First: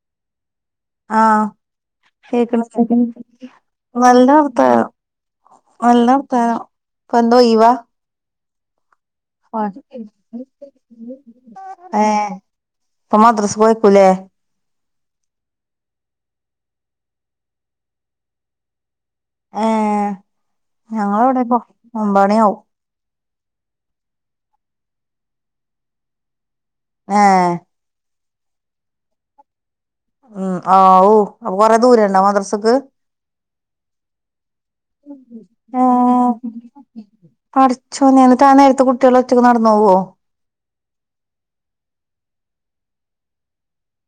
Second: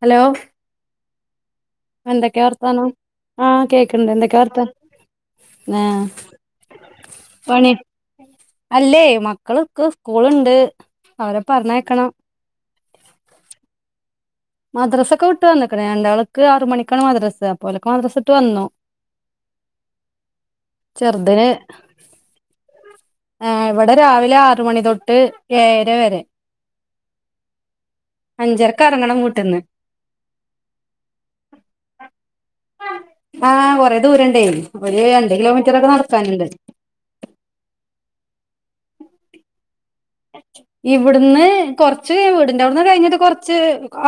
Hello? ആ എന്തൊക്കെയാ കേക്ക വർത്താനം [unintelligible] ആഹ് കേക്കണ്ട് നല്ല എന്തൊക്കെയാ വർത്താനം. നല്ല വർത്താനം ഇപ്പൊന്താ പണി ഒഴിവാ? അല്ലേ, മക്കളൊെക്ക സ്കൂള്ണ്ട് അവരെ പറഞ്ഞേയ്ക്കണം. പ്പം മദ്രസക്കൂം അയക്കുലെ? മദ്രസ ഒക്കെ വിട്ട് വന്ന്ക്ക്ണ് രണ്ടാൾക്ക് ആറ് മണിക്കാണ് മദ്രാസ അപ്പൊ ഓലൊക്കെ മദ്രസിട്ട് വന്നു. ഏ ചെറുതിന് ഞങ്ങളിവിടെപ്പോ ഒമ്പതണിയാവും. ഏ ഇവിടെ രാവിലെ ആറ് മണി തൊട്ട് ഏഴര വരെ. ഏ. അഞ്ചരക്ക് എറങ്ങണം വീട്ടിന്ന്. ഉം ആവൂ അപ്പൊ കൊറെ ദൂരണ്ടാ മദ്രസക്ക്? ആ കൊറെ ദൂരണ്ടേ ഒര് രണ്ട് കിലോമീറ്റർ ഒക്കെ ഏഹ് നടക്കാന്ണ്ട്. പടച്ചോനെ ന്നട്ട് ആ നേരത്ത് കുട്ട്യേള് ഒറ്റക്ക് നടന്നോവോ? ഇവിട്ന്ന് കൊറച്ച് വീടിന്റെ അവിടുന്ന് കഴിഞ്ഞിട്ട് കൊറച്ച്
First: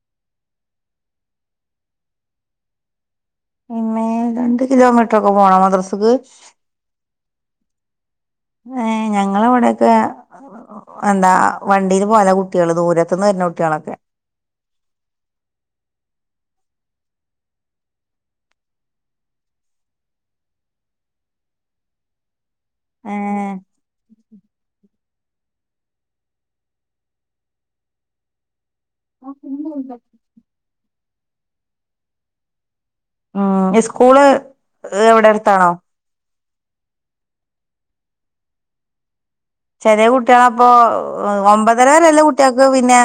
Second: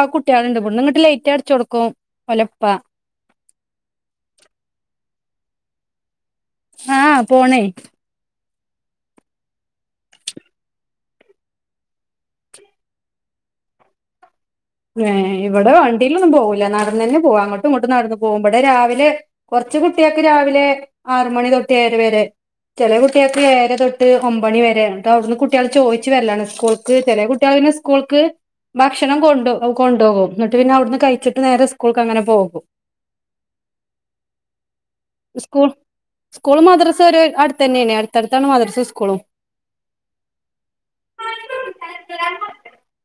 ആ കുട്ട്യേള്ണ്ട് ഇവിടുന്ന്ങ്ങ ലൈറ്റ് അടച്ച് കൊടുക്കും ഓലെ പ്പ. പിന്നേ, രണ്ട് കിലോമീറ്റർ ഒക്കെ പോണോ മദ്രസ്ക്ക്? ആ പോണേ. ഏ ഞങ്ങളെ ഇവിടെക്കെ എന്താ വണ്ടീൽ പോവല കുട്ട്യേള്, ദൂരത്ത്ന്ന് വര്ണ കുട്ട്യേളൊക്കെ. ഏ ഇവിടെ വണ്ടിലൊന്നും പോവൂല നടന്നു തന്നെ പോവാ അങ്ങട്ടും ഇങ്ങട്ടും നടന്ന് പോകുമ്പടെ ഇബടെ രാവിലെ കൊറച്ച് ച്ച് കുട്ട്യേക്ക് രാവിലെ ആറ് മണി തൊട്ട് ഏഴര വരെ. ചെല കുട്ട്യേക്ക് ഏഴര തൊട്ട് ഒമ്പണി വരെണ്. അവ്ട്ന്ന് കുട്ട്യേള് ചോയിച്ച് വരലാണ് സ്കൂൾക്ക് ചെലേ കുട്ട്യേള് പിന്നെ സ്കൂൾക്ക് ഭക്ഷണം കൊണ്ടോം. [unintelligible] ഏഹ് കൊണ്ടോകും ന്നട്ട് പിന്നെ അവട്ന്ന് കഴിച്ചിട്ട് നേരെ സ്കൂൾക്ക് അങ്ങനെ പോകും. ആ സ്കൂള് എവിടെ സ്കൂൾ അടുത്താണോ? സ്കൂളും മദ്രസയും ഒരു അടുത്ത് തന്നെയണ അടുത്തടുത്താണ് മദ്രസയും സ്കൂളും ചെറിയ കുട്ടിയ അപ്പൊ ഒമ്പതര വരെല്ല കുട്ടികക്ക് പിന്നെ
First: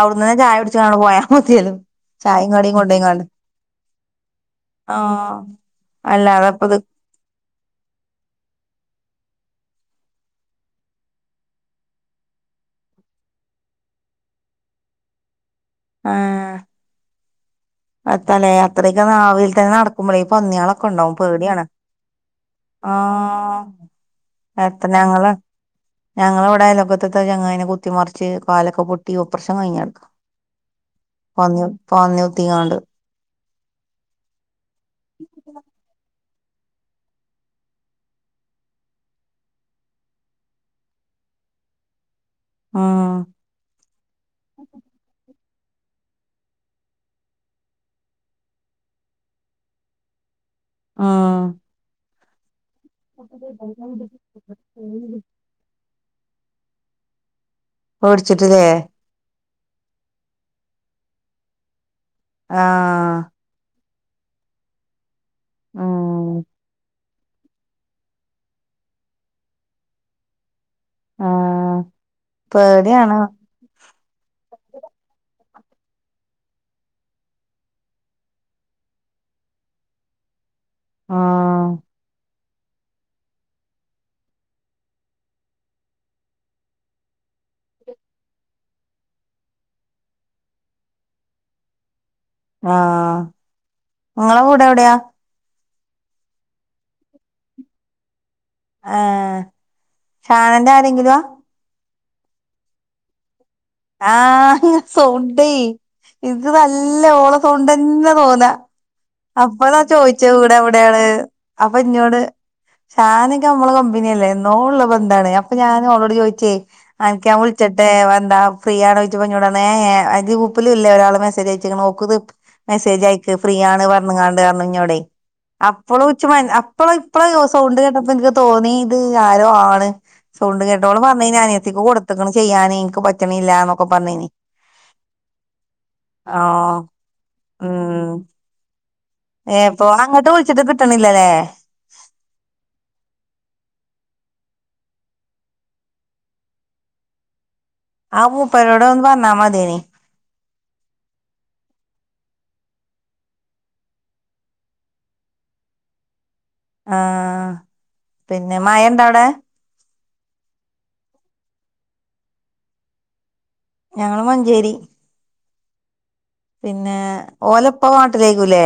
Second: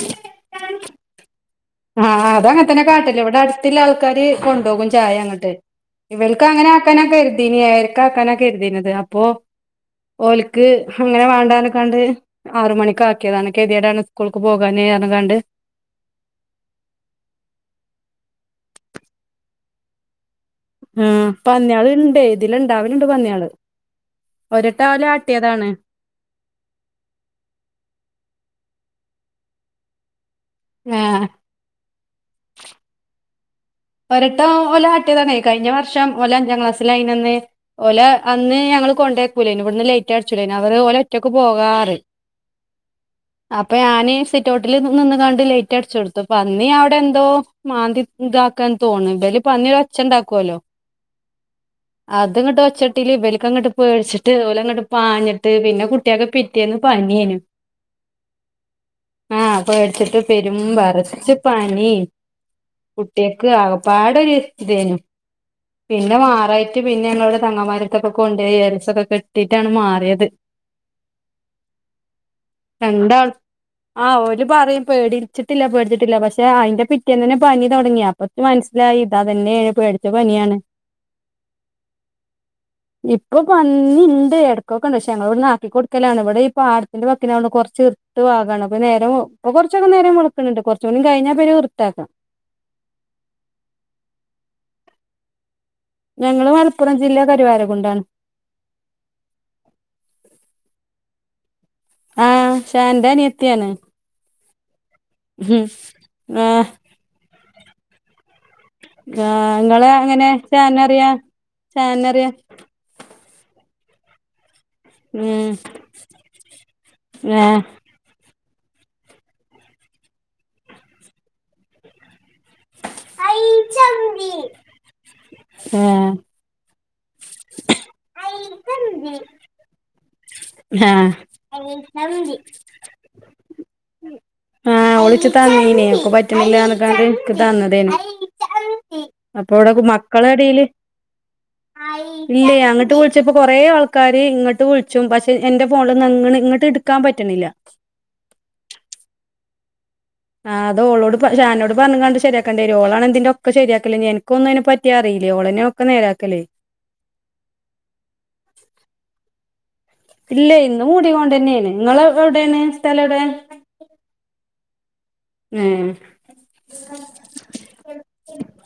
അവിടെ നിന്ന് ചായ പിടിച്ചാണ് പോയാ മതിയല്ലോ ആഹ് അത് ചായയും അങ്ങെ കടിയും തന്നെ കാട്ടല് കൊണ്ടോയിങ്ങാണ്ട് ഇവിടെ അടുത്തുള്ള ആൾക്കാര് കൊണ്ടുപോവും ചായ ആഹ് അങ്ങോട്ട് ഇവൾക്ക് അങ്ങനെ അല്ലാതെപ്പത് ആക്കാനൊക്കെ എരുതീന ആക്കാനൊക്കെ എരുതീന്നത് അപ്പൊ ഓൽക്ക് അങ്ങനെ വേണ്ടാർഞ് ക്കാണ്ട് ആറ മണിക്ക് ആക്കിയതാണ് കെതിയടാണ് സ്കൂൾക്ക് പോകാന അണ്ട് ആഹ് അത്തല്ലേ അത്രയൊക്കെ നാവിൽ തന്നെ നടക്കുമ്പോളേ പന്നികളൊക്കെ ഉണ്ടാവും ഉം പേടിയാണ് പന്നിയാള് ഇണ്ട് ഇതില് ആ ഇണ്ടാവലുണ്ട് പന്നിയാള് ഒരട്ട ഓലെ എത്രനങ്ങള് ആട്ടിയതാണ് ഞങ്ങളെ ഇവിടെലോക്കത്ത ചങ്ങയിനെ കുത്തിമറിച്ച് കാലൊക്കെ പൊട്ടി ട്ടീ ഒപ്രശൻ കഴിഞ്ഞടുക്ക ഏഹ് പന്നി പന്നി കുത്തിങ്ങാണ്ട് ഒരട്ടം ഒലാട്ടി താണേ കഴിഞ്ഞ വർഷം ഓല അഞ്ചാക്ലാസ്സിൽ അയിനന്ന് ഓല അന്ന് ഞങ്ങള് കൊണ്ടാകുലെന്നു ഇവിടുന്ന് ലേറ്റ് ആയടിച്ചുടെന്നു അവർ ഓല ക്ക് പോകാർ ഉം അപ്പോ ഞാന് സിറ്റ്ഔട്ട്‌ല് നിന്നിങ്ങാണ്ട് ലൈറ്റ് മുറ്റം അടിച്ചു കൊടുത്തു, പന്നീ അവിടെ എന്തോ മാന്തി ഇതാക്കി. ക്ക് തോന്നുണ്ട് ഒരു പന്നി ഒച്ച ഉണ്ടക്കുലോ. ആഹ് അത് ഇങ്ങോട്ട് ഒച്ചട്ടില് ഇവലക്കങ്ങട്ട് പേടിച്ചിട്ട് ഓലങ്ങോട്ട് പാഞ്ഞിട്ട് പിന്നെ കുട്ട കുട്ടിയൊക്കെ പിറ്റേന്ന് പനിയാണ്. ഓടിച്ചിട്ടില്ലേ ഉം പേടിച്ചിട്ട് പെരും വേറെച്ച് പനിയും. ആഹ് ക്ക് ആകപ്പാടെ ഒരു ഇത് തന്നെ പിന്നെ ഉം മാറായിട്ട് പി ഞങ്ങടെ തങ്ങമാരത്തൊക്കെ കൊണ്ട് പോയി ഏലസൊക്കെ കെട്ടിട്ടാണ് മാറിയത്. ആഹ് പേടിയാണ്. രണ്ടാൾ ആഹ് ഓര് പറയും പേടിച്ചിട്ടില്ല പേടിച്ചിട്ടില്ല, പക്ഷെ അയിന്റെ പിറ്റേന്നന്നെ പനി തുടങ്ങി. അപ്പൊ മനസ്സിലായി ഇതാത് തന്നെയായി പേടിച്ച പനിയാണ്. ആഹ് ഇപ്പൊ പന്നിണ്ട് എടക്കൊക്കെണ്ട് പക്ഷെ ഞങ്ങളിവിടന്ന് ആക്കി കൊടുക്കലാണ് ഇവിടെ ഈ പാടത്തിന്റെ വാക്കിനാടുന്ന് കൊറച്ച് മുട്ടു പാകണം അപ്പ നേരം ഇപ്പൊ കൊറച്ചൊക്കെ നേരം വെളുക്കണുണ്ട് കൊറച്ചൂടി കഴിഞ്ഞാ പിന്നെ വൃത്താക്കാം ആഹ് ങ്ങളെ വിടെ എവിടെയാ ഞങ്ങള് മലപ്പുറം ജില്ല കരുവാര കൊണ്ടാണ് ആഹ്‌ ഷാനന്റെ ആരെങ്കിലുവാ ആഹ് ശാന്തന് ആഹ്‌ ഉം സൗണ്ടേയ് ഇത് ആഹ് നല്ല ഓള സൗണ്ടന്നെ തോന്നാ ആഹ് അപ്പൊളാ ഇങ്ങള് ചോയിച്ചേ എങ്ങനെ ഇവിടെ ഷാനെ എവിടെയാണ് അറിയാ അപ്പൊ ഷാനെ ഇന്നോട് അറിയാ ഷാന് നമ്മള് കമ്പനിയല്ലേ ഴോ ഒള്ള ബന്ധാണ് ഉം അപ്പൊ ഞാന് ഓളോട് ചോദിച്ചേ [unintelligible] ആഹ് വിളിച്ചിട്ടെ വന്താ ഫ്രീ ആണോയ്ച്ചപ്പ ന്നോടർഞ്ഞൂ ഏ ഏ കൂപ്പിലുംല്ലേ ഒരാൾ മെസ്സജ്യച്ച നോക്ക് മെസേജ് അയക്ക് ഫ്രീ ന്ന് ങ്ങാണ്ട് [unintelligible] ഞ്ഞിവിടെ ആഹ് അപ്പൊളൊച്ച അപ്പൊള് ഇപ്പളെ ദിവസൗണ്ട് കേട്ടപ്പോ എനിക്ക് തോന്നിത് ആരോ ആണ് സൗണ്ട് കേട്ടോള് ആഹ് പറഞ്ഞ് ഞാന് അനിയത്തിക്ക് കൊടുത്തക്കണ് ചെയ്യാന് എനക്ക് പറ്റണില്ലാന്നൊക്കെ പറഞ്ഞേന് ആഹ്‌ ഒളിച്ചു താങ്ങീനെ ഓക്ക് ആഹ് പറ്റണില്ലാന്നൊക്കാണ്ട് എക്ക് തന്നതേനു ഉം അപ്പൊ ഇവിടൊക്കെ ഏപ്പൊ മക്കള അങ്ങട്ട് വിളിച്ചിട്ട് എടയില് കിട്ടണില്ലല്ലേ ല്ല്യാ അങ്ങട്ട് വിളിച്ചപ്പോ കൊറേ ആൾ ക്കാര് ഇങ്ങട്ട് വിളിച്ചും പക്ഷെ എന്റെ ഫോണിന്ന് ഇങ്ങള് ഇങ്ങട്ടെടുക്കാൻ പറ്റണില്ല ആ പൂപ്പേനോടൊന്ന് പറഞ്ഞാ മതിന് ആഹ്‌ അത് ഓളോട് പ ഷാനോട് പറഞ്ഞങ്ങാണ്ട് ശരിയാക്കേണ്ട വരും ഓളാണ് ഇന്തിന്റെയൊക്കെ ശരിയാക്കല് ഇനി എന്ക്കൊന്നും ഇതിനെ പറ്റി അറിയ് വിലിയ യോളനെ ഒക്ക നേരാക്കല്ലേ ആഹ പിന്നെ മഴ എന്താ അവിടെ ഇല്ല ഇന്നും കൂടൊണ്ടന്നെയാണ് നിങ്ങള് എവിടെയാണ് സ്ഥലം എവിടെ ഞങ്ങ മഞ്ചേരി ഹേ പിന്നെ ഓലപ്പനാട്ടിലേക്കുല്ലേ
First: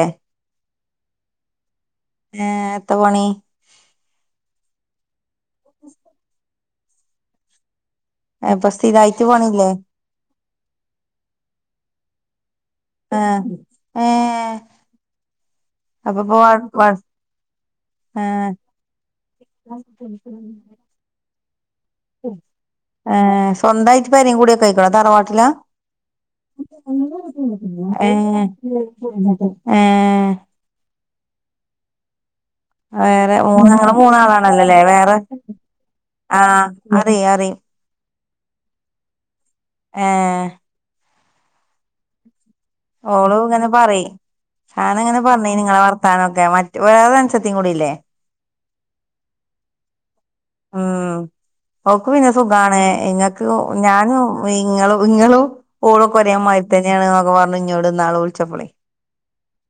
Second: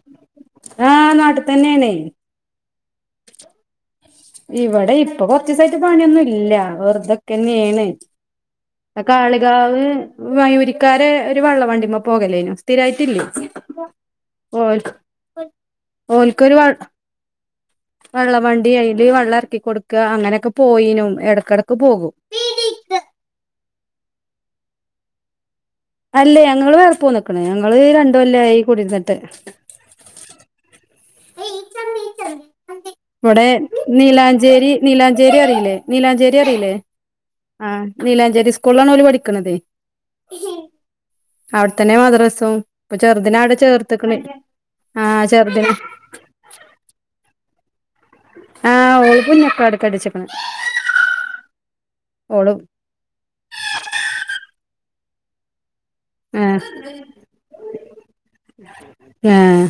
നാട്ട് തന്നെയാണ് ഇത്ത പണി ഇവിടെ ഇപ്പൊ കൊറച്ചസൈട്ട് പണിയൊന്നും ഇല്ല വെറുതൊക്കെന്നെയണ് ആ ബസ് കാളികാവ് വയൂരിക്കാരെ ഒരു വള്ളം വണ്ടിമ്മ പോകലേനു സ്ഥിരായിട്ടില്ല ആഹ് ഏഹ് ഓൽക് അപ്പൊ ഓൽക്കാെരു വ ഇപ്പൊ വെള്ളം ഏഹ് വണ്ടി അയില് വെള്ളം ഇറക്കി കൊടുക്കുക അങ്ങനെയൊക്കെ പോയിനും എട ഏ സ്വന്തായിട്ട് പരീംങ്കുടി ഒക്കെ അയ്ക്ക്ണോ തറവാട്ടിലാ അല്ലേ ഞങ്ങള് വേറെ പോന്ന്ക്ക്ണ് ഞങ്ങള് രണ്ട് ഏഹ് കൊല്ലായി കുടിര്ന്നിട്ട് ഏഹ് [inaudible] നീ ച വേറെ ഇവിടെ മൂന്ന് നിങ്ങള് നീലാഞ്ചേരി മൂന്നാളാണല്ലോല്ലേ വേറെ നീലാഞ്ചേരി അറിയില്ലേ നീലാഞ്ചേരി ആഹ് അറീല്ലേ അറിയും അറിയും ആ നീലാഞ്ചേരി സ്കൂളിലാാണ്ഓല് പഠിക്ക്ണതേ എഹ് അവിടെത്തന്നെ മദ്രസും ഇപ്പൊ ഓള് ചെറുതിനെ അവിടെ ഇങ്ങനെ പറയും ചേർത്ത്ക്ക്ണ്ആഹ ചെറുത് നെ [unintelligible] മറ്റു വേറെ അനുസത്തിംകൂടില്ലേ ആഹ് ഓൾ കുഞ്ഞക്കാട് ക്കാ കെട്ടിച്ച്ണെ ഉം ഓക്ക് പിന്നെ ഓള് സുഖണേ ഇങ്ങക്ക് ഞാനും ഇങ്ങളും ഇങ്ങളും ഓളൊക്കെ ഒരേ ആഹ് മാതിരിതന്നെയാണ് ന്നൊക്കെ പറഞ്ഞു ഇന്നോട് ഇന്നാള് വിളിച്ചപ്പളെ ആഹ്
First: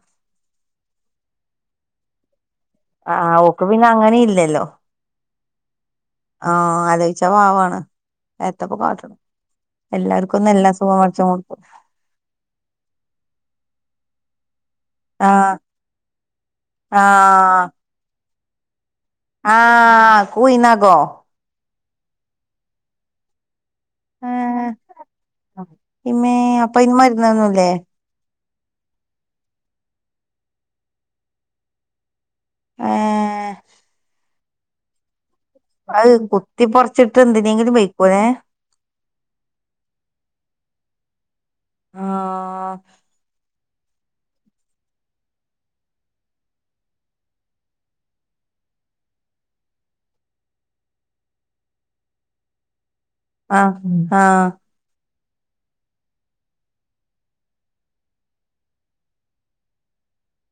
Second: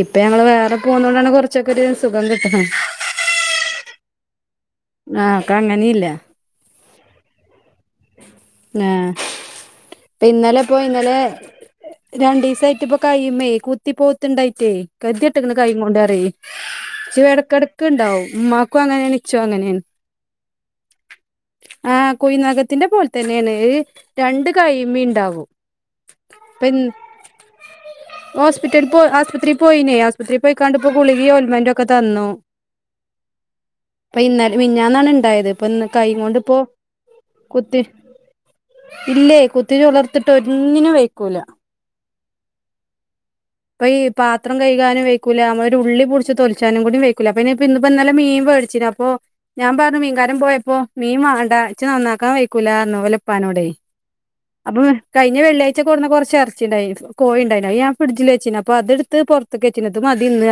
ഇപ്പൊ ഞങ്ങള് വേറെ പോന്നോണ്ടാണ് കുറച്ചൊക്കെ ഒരു സുഖം കിട്ട് ണെ ആ ഓക്ക് പിന്നെ അങ്ങനീം ഇല്ലല്ലോ ആഹ് ഒക്കെ അങ്ങനില്ല ആഹ ആലോയ്ച്ചാ പാവാണ് എത്തപ്പ ആഹ് കാട്ട്ണ് ഇന്നലെ ഇപ്പോ ഇന്നലെ രണ്ടീസായിട്ട് ഇപ്പ കയ്യിമ്മേ കു ത്തി പോത്ത്ണ്ടായിറ്റേ കതെട്ട്ണ് ആഹ് കൈ കൊണ്ട് അറയേ ച്ചും ആഹ് ഇടക്കിടക്ക് ഉണ്ടാവും ഉ ക്കും അങ്ങനെണ് ഇച്ചും അങ്ങനെണ് ആഹ കൂയിനാകോ ആ കുയ് നഖത്തിന്റെ പോലെ തന്നെയാണ് ഏ രണ്ട് കയ്യ്മ്മീം ഇണ്ടാവും ഇമ്മേ പി അപ്പൊ അയിന് മരുന്നൊന്നുല്ലേ ഹോസ്പിറ്റലിൽ പോ ആസ്പത്രിയിൽ പോയിനേ ആസ്പത്രിയിൽ പോയ്ക്കാണ്ടിപ്പോ ഗുളികിം ഓല്മെന്റ് ഒക്കെ തന്നു ഏഹ് ഇന്ന മിന്നാന്നാണ് ഇണ്ടായത് ഇപ്പൊ ഇന്ന് കൈ കൊണ്ട് ഇപ്പോൊ കുത്തി പൊറച്ചിട്ട് എന്തിനെങ്കിലും കുത്തി വെയ്ക്കുവേ ഇല്ലേ കുത്തി ചുളതത്ത്ട്ട് ഒന്നിനും വൈക്കൂല ആഹ അപ്പൊ ഈ പാത്രം കഴ്കാനും വെയ്ക്കൂല നമ്മളൊരു ഉള്ളി പിടിച്ച് തോലിച്ചാനും കൂടി വെയ്ക്കില്ല പിന്നെ അപ്പ ഇ മീൻ മേടിച്ചീനിഅപ്പൊ ഞാൻ പറഞ്ഞു മീൻകാരൻ പോയപ്പോ മീൻ വാങ്ങണ്ടാ ഇച്ച് നന്നാക്കാൻ വൈയ്ക്കൂലാന്ന് ഇപ്പാനോടെ ആഹ ആഹ അപ്പോ കഴിഞ്ഞ വെള്ളാഴ്ചക്കെ കൊട്ന്ന കുറച്ച് ഇറച്ചിണ്ടായിനു കോഴി ഉണ്ടായിനു അത് ഞാൻ ഫ്രഡ്ജിൽ വെ ച്ചീനു അപ്പൊ അതെടുത്ത് പുറത്ത് ക്കെച്ചീനു ഇത് മതി ഇന്ന്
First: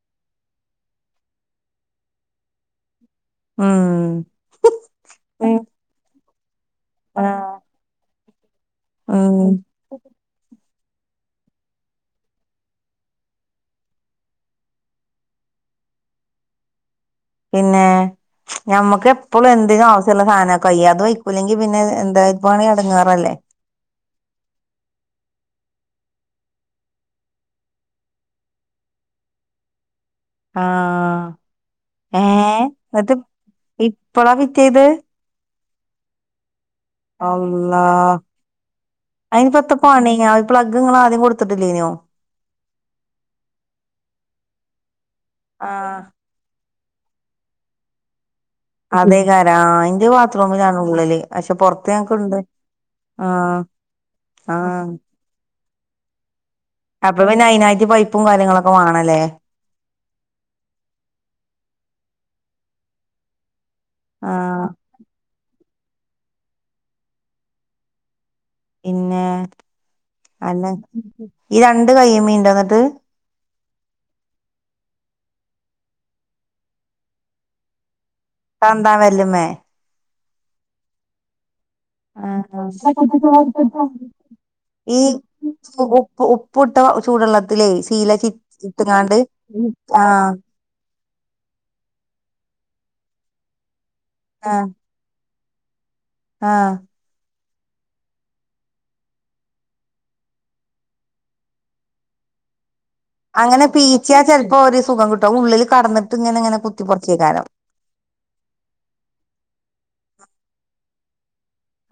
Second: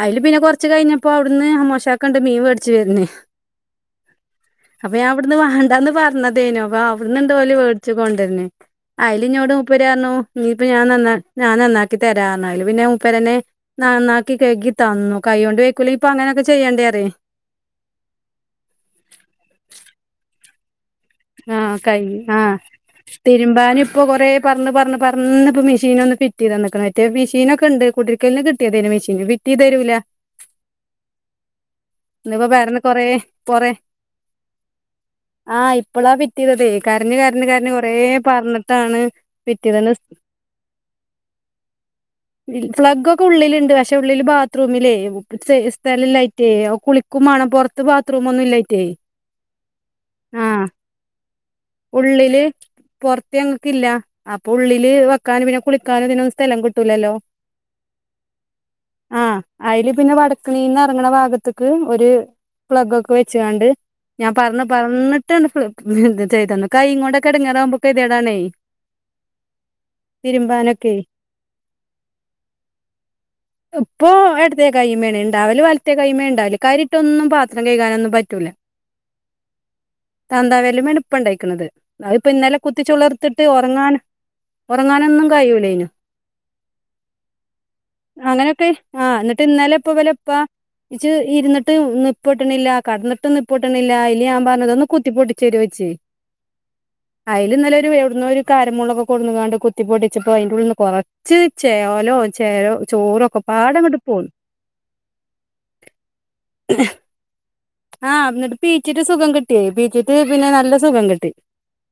അതില് പിന്നെ കൊറച്ച് കഴിഞ്ഞപ്പോ അവിടുന്ന് അമ്മോശ കാക്ക ഇണ്ട് മീൻ മേടിച്ചു വര്ന് ഉം അപ്പൊ ഞാൻ അവിടുന്ന് വണ്ടാന്ന് പറഞ്ഞത് അതേനോ അപ്പൊ അവിട്ഇണ്ട് ആഹ് ഓൽമേടിച്ചു കൊണ്ടര്ന്ന് അയില് ഉം ഇഞോട് മുപ്പരറഞ്ഞു നീ അപ്പൊ ഞാൻ നന്നാ ഞാൻ നന്നാക്ക ക്കിതരാഞ്ഞ് അയ്ൽപിന്നെ മുപ്പരന്നെ നന്നാക്കി കഴ്കിതന്നു കൈ കൊണ്ട് വെക്കൂല ഇപ്പൊ അങ്ങനെൊക്കെ ചെയ്യേണ്ടേ അറിയേ പിന്നെ ഞമ്മക്ക് എപ്പളും എന്തെങ്കിലും ആവശ്യമുള സാധനാ കൈ ആഹ കൈ ആഹ എടങ്ങേറല്ലേ തിരുമ്പാനും ഇപ്പൊ കൊറെ പറഞ്ഞ് പറഞ്ഞു പറഞ്ഞപ്പ മി മിഷീൻ ഒന്ന് ഫിറ്റ് ചെയ്തന്ന്ക്ണ് മറ്റേ മെഷീനൊക്കെ ഉണ്ട് കുട്ടിരിക്കല്ന് കിട്ടേതീനു മെഷീന് ഫിറ്റ് ചെയ്ത് തരൂല്ല ആഹ ഏ ഇന്നിപ്പോ പറഞ്ഞ് കൊറേ എന്നിട്ട് കൊറേ ഇപ്പളാ ഫിറ്റെയ്തെ ആഹ് ഇപ്പളാ ഫിറ്റയ്തതേ കരഞ്ഞ് കരഞ്ഞ് അള്ളാ കരഞ്ഞുകൊറെ പറഞ്ഞിട്ടാണ് അയിനിപ്പത്ത ഫിറ്റയ്തന്ന് പണി ആ പ്ലഗ് ഇങ്ങള് ആദ്യം കൊടുത്തിട്ടില്ലേനോ ഫ്ളഗ് ഒക്കെ ഉള്ളിലുണ്ട് പക്ഷെ ഉള്ളില് ബാത്റൂമിലേ സ് ആഹ് സ്ഥലല്ലേയ്റ്റെ കുളിക്കും മാണം പുറത്ത് ബാത്ത്റൂ അതേകാര ആ ഇന്റെ ആഹ് ബാതറൂമിലാണ് ഉള്ളില് പക്ഷെ പൊറത്ത് ഞങ്ങക്ക്ണ്ട് ഉള്ളില് പുറത്ത് ആഹ് ഞങ്ങക്ക്ല്ല അപ്പൊ ആഹ് ഉള്ളില് വെക്കാനും പിന്നെ കുളിക്കാനും ഇതിനൊ സ്ഥലം കിട്ടൂലല്ലോ അപ്പൊ പിന്നെ അയിനായിട്ട് പൈപ്പും കാര്യങ്ങളൊക്കെ വാണല്ലേ ആ അയ്ല് പിന്നെ വടക്കളീന്ന് ഇറങ്ങണ ഭാഗത്തേക്ക് ഒരു പ്ലഗ് ഒക്കെ വെച്ചുകാണ്ട് ഞാൻ പറഞ്ഞു ആഹ് പറഞ്ഞിട്ടാണ് ചെയ്തന്നു കൈ ഇങ്ങോട്ടൊക്കെ ഇടങ്ങറാവുമ്പൊക്ക കെതിയടാണ് പിന്നെ അല്ല തിരുമ്പാനൊക്കെ ഈ രണ്ട് കൈയ്മേ ഇണ്ടോ എന്നിട്ട് ഇപ്പൊ ഇടത്തെ കൈമേണ ഉണ്ടാവല് വലത്തെ കൈ്മേ ഉണ്ടാവല് കരി ഇട്ട് ഒന്നും പാത്രം കഴകനൊന്നും പറ്റില്ല തന്തമ്മ വെര്ല്ലുമേ താന്താവര്ലുമേണ് ഇപ്പം ഉണ്ടയിക്കണുന്നത് അ ഇപ്പ ഇന്നലെ കുത്തിച്ചളർത്തിട്ട് ഉറങ്ങൻ ഈ ഉപ്പ് ഉപ്പിട്ട ചൂടുള്ളത്തിലേ ശീല അങ്ങനൊക്കെ ആ ചിറ്റങ്ങാണ്ട് എന്നിട്ട് ഇന്നലെ ഇപ്പം ഇവരെ ഉപ്പ ഇച്ച് ഇരുന്നിട്ടും നിപ്പിട്ടണില്ല കടന്നിട്ടും നിപ്പിട്ടണില്ല ഇല്ല അയില് ഞാൻ പറഞ് ആഹ് ഇത് ഒന്ന് കുത്തിപ്പോട്ടി ട്ടിച്ച് തരു ചോയിച്ച് ആഹ് അതിൽ ഇന്നല്ല ഒരു എവിടുന്നും ഒരു കാരമുളൊക്കെ കൊണ്ടെന്ന്ക്കാണ്ട് കുത്തി പൊട്ടിച്ചപ്പോ അതിന്റെറ ഉള്ളിൽ നിന്ന് കുറച്ച് ചേലോ ചെലോ അങ്ങനെ പീച്ചാൽ ചിലപ്പോ ഒരു സുഖം കിട്ടും ഉള്ളിൽ കിടന്നിട്ട് ഇങ്ങനെ ഇങ്ങനെ കുത്തി പറച്ചോയ്ക്കാരം ആഹ് എന്നിട്ട് പീച്ചിട്ട് സുഖം കിട്ടിയേ പീച്ചിറ്റ് പിന്നെ നല്ല സുഖം കിട്ടി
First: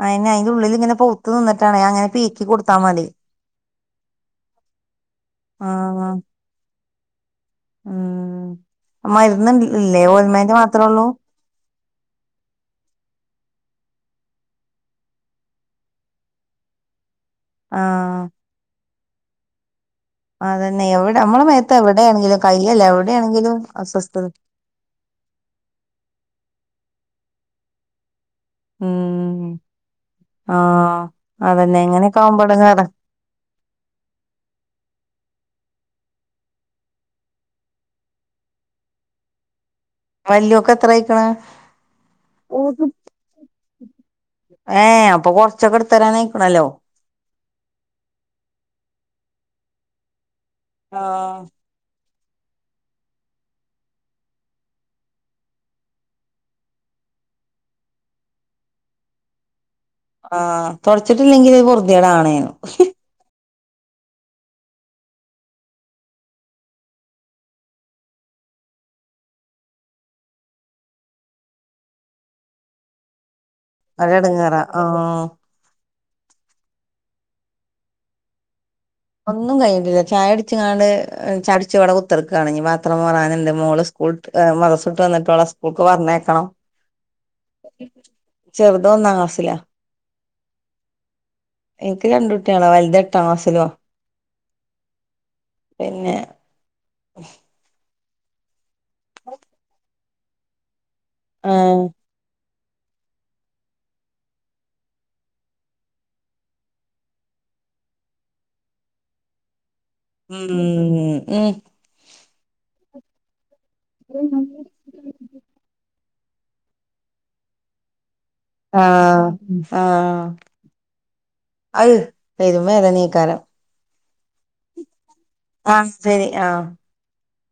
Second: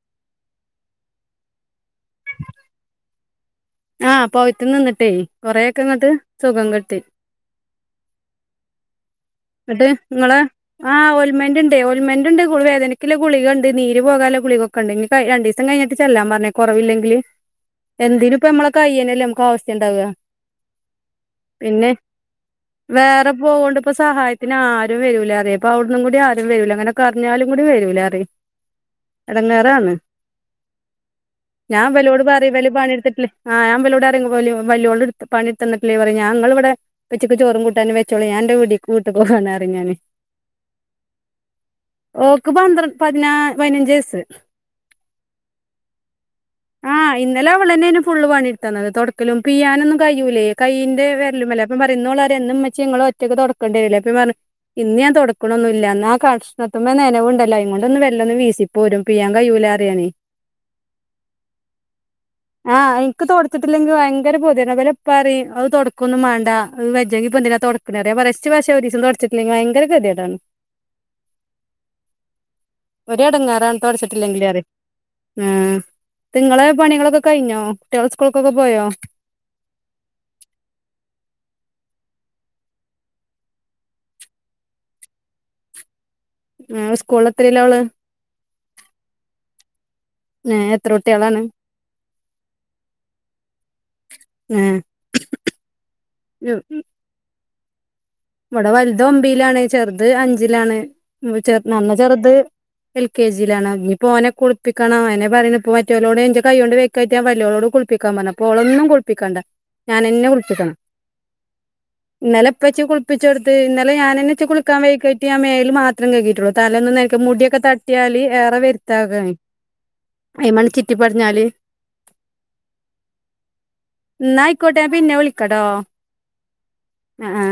അയിനെ അയിന്റെ ഉള്ളിൽ ഇങ്ങനെ പയുത്ത് നിന്നിട്ടാ അങ്ങനെ പീക്കി കൊടുത്താ മതി ആഹ് പോയിട്ട് നിന്നിട്ടേ കൊറെയൊക്കെ ആഹ് ഇങ്ങട്ട് സുഖം കിട്ടി ഉം മരുന്ന് എന്നട്ട് ഇല്ലേ നിങ്ങളെ ഓൽമെന്റ് മാത്രേ ഉള്ളൂ ആഹ് ഓയിൽ മെന്റ മന്റ് ഉണ്ട് വേദനക്കെ ഗുളികുണ്ട് നീര് പോകാൻ ഗുളികൊക്കെ ഉണ്ട് രണ്ടിസം കഴിഞ്ഞട്ട് ചെല്ലാ പറഞ്ഞ് കുറ പോയില്ലെങ്കില് ആഹ് കയ്യിലല്ലേ നമക്ക് ആവശ്യം ഇണ്ടാവുക അതന്നെ എവിടെ നമ്മളെ മേത്ത് പിന്നെ എവിടെയാണെങ്കിലും കയ്യല്ല വേറെ എവിടെയാണെങ്കിലും പോവണ്ടിപ്പോ അസ്വസ്ഥത സഹായത്തിന് ആരും വരൂല അതെ അപ്പ അവിടന്നും കൂടി ആരും വരൂല അങ്ങനെ കരിഞ്ഞാലും കൂടി ആരും വരൂലറയും ഉം എടങ്ങേറാണ് ആഹ് അതന്നെ ഞാൻ ഇങ്ങനെയൊക്കെ ഇവളോട് ആവുമ്പോ പറയും വലിയ എടങ്ങേറാ പണി എടുത്തിട്ടില്ല ഞാൻ ഇവളോടറയും [unintelligible] ഞങ്ങൾ ഇവിടെ ഉച്ചയ്ക്ക് ചോറും കൂട്ടാനും വെച്ചോളീ ഞാൻ എൻ്റെ കൂടി കൂട്ടി പോകാനെറങ്ങീ ഞാന് വല്യൊക്ക് എത്ര ആയിക്കണ് ഓക്ക് പന്ത്ര പതിനാ പതിനഞ്ച് വയസ്സ് ഏഹ് അപ്പൊ കൊറച്ചൊക്കെ എടുത്തരാൻ ആയിക്കണല്ലോ ആഹ് ഇന്നലെ അവളെന്നേനു ഫുള്ള് പണിട്ത്തന്നത് തുടക്കലും പിയാനൊന്നും കഴൂലേ കയിന്റെ ആഹ് വെരലിമെല്ലേ പറ എന്നും ഉമ്മച്ചി നിങ്ങള് ഒറ്റക്ക് തുടക്കേണ്ടിരില്ലേ അപ്പോ ഞാൻ പറഞ്ഞ് ഇന്ന് ഞാൻ തുടക്കണന്നൊല്ലാ എന്നാ കക്ഷണത്തിന് നെനവ് ഇണ്ടല്ലോ [unintelligible] വെള്ളന്ന് വീശി പോരും പിയാൻ കയ്യൂല ആഹ് തുടച്ചിട്ടില്ലെങ്കില് വൃത്തികേട് ആണേ എൻക്ക് തൊടച്ചിട്ടില്ലെങ്കി ഭയങ്കര പൊതി പറയും അത് തുടക്കൊന്നും വേണ്ട വയ്യാങ്കി പെന്തിനാ തുടക്കണേ എടക്ക് [unintelligible] തുടച്ചിട്ടില്ലെങ്കിൽ [unintelligible] ഒരെടെങ്ങറണ് തുടച്ചിട്ടില്ലെങ്കില് ഒരെടങ്ങേറാ അറയും ആഹ് ആഹ് നിങ്ങള് പണികളൊക്കെ കഴിഞ്ഞോ കുട്ടികൾ സ്കൂൾക്കൊക്കെ പോയോ ഒന്നും കഴിഞ്ഞിട്ടില്ല ചായ കുടിച്ചു അങ്ങട് ചടിച്ച് ഇവിടെ കുത്തിടുക്കാണ് ഇനി പാത്രം മോള് [unintelligible] സ്കൂ [unintelligible] സ്കൂൾക്ക് പർഞ്ഞേ ത്തണം ഏഹ് സ്കൂളിൽ എത്രേലാ ഓള് ചെറുത് ഒന്നാം ക്ലാസിലാ ഏഹ് എത്ര കുട്ട്യാളാണ് എനിക്ക് രണ്ടകുട്ടികള വലുത് എട്ടാം ക്ലാസ്സിലുവ. ഏഹ് പിന്നെ യ്യോ. [inaudible] ഇവിടെ വലുത് ഒമ്പയിലാണ്, ചെറുത് അഞ്ചിലാണ്, ആഹ് നല്ല ചെറുത് എൽ കെ ജിയിലാണ്. ഇനിപ്പോ ഓനെ കുളിപ്പിക്കണം അയന്നെ പറയണെ ഇപ്പ മറ്റോലോഡ് എൻ്റെ കൈ കൊണ്ട് വെക്കാ വല്ല്യോളോട് കുളിപ്പിക്കാൻ പറഞ്ഞപ്പോ ഓള് ഒന്നും കുളിപ്പിക്കാണ്ട. ഉം ഉം. ഇന്നലെപ്പച്ചി കുളിപ്പിച്ച് കൊടുത്ത് ഇന്നലെ ഞാനെന്നെച്ച കുളിക്കാൻ വൈകികേറ്റി ആ മേൽ മാത് ത്രം കെയ്കീറ്റുള്ളു തലോന്നും നേരിക്ക് മുടിയൊക്കെ തട്ടിയാല് ഏറെ ആഹ് വരുത്താകന് അയ്മ്മൺ ചിറ്റിപിടഞ്ഞാല് അക് പെരമയതുമേ നീക്കാരം ന്നായി കോട്ടെ പിന്നെ വിളി ആ ശരി ആ ആ ആ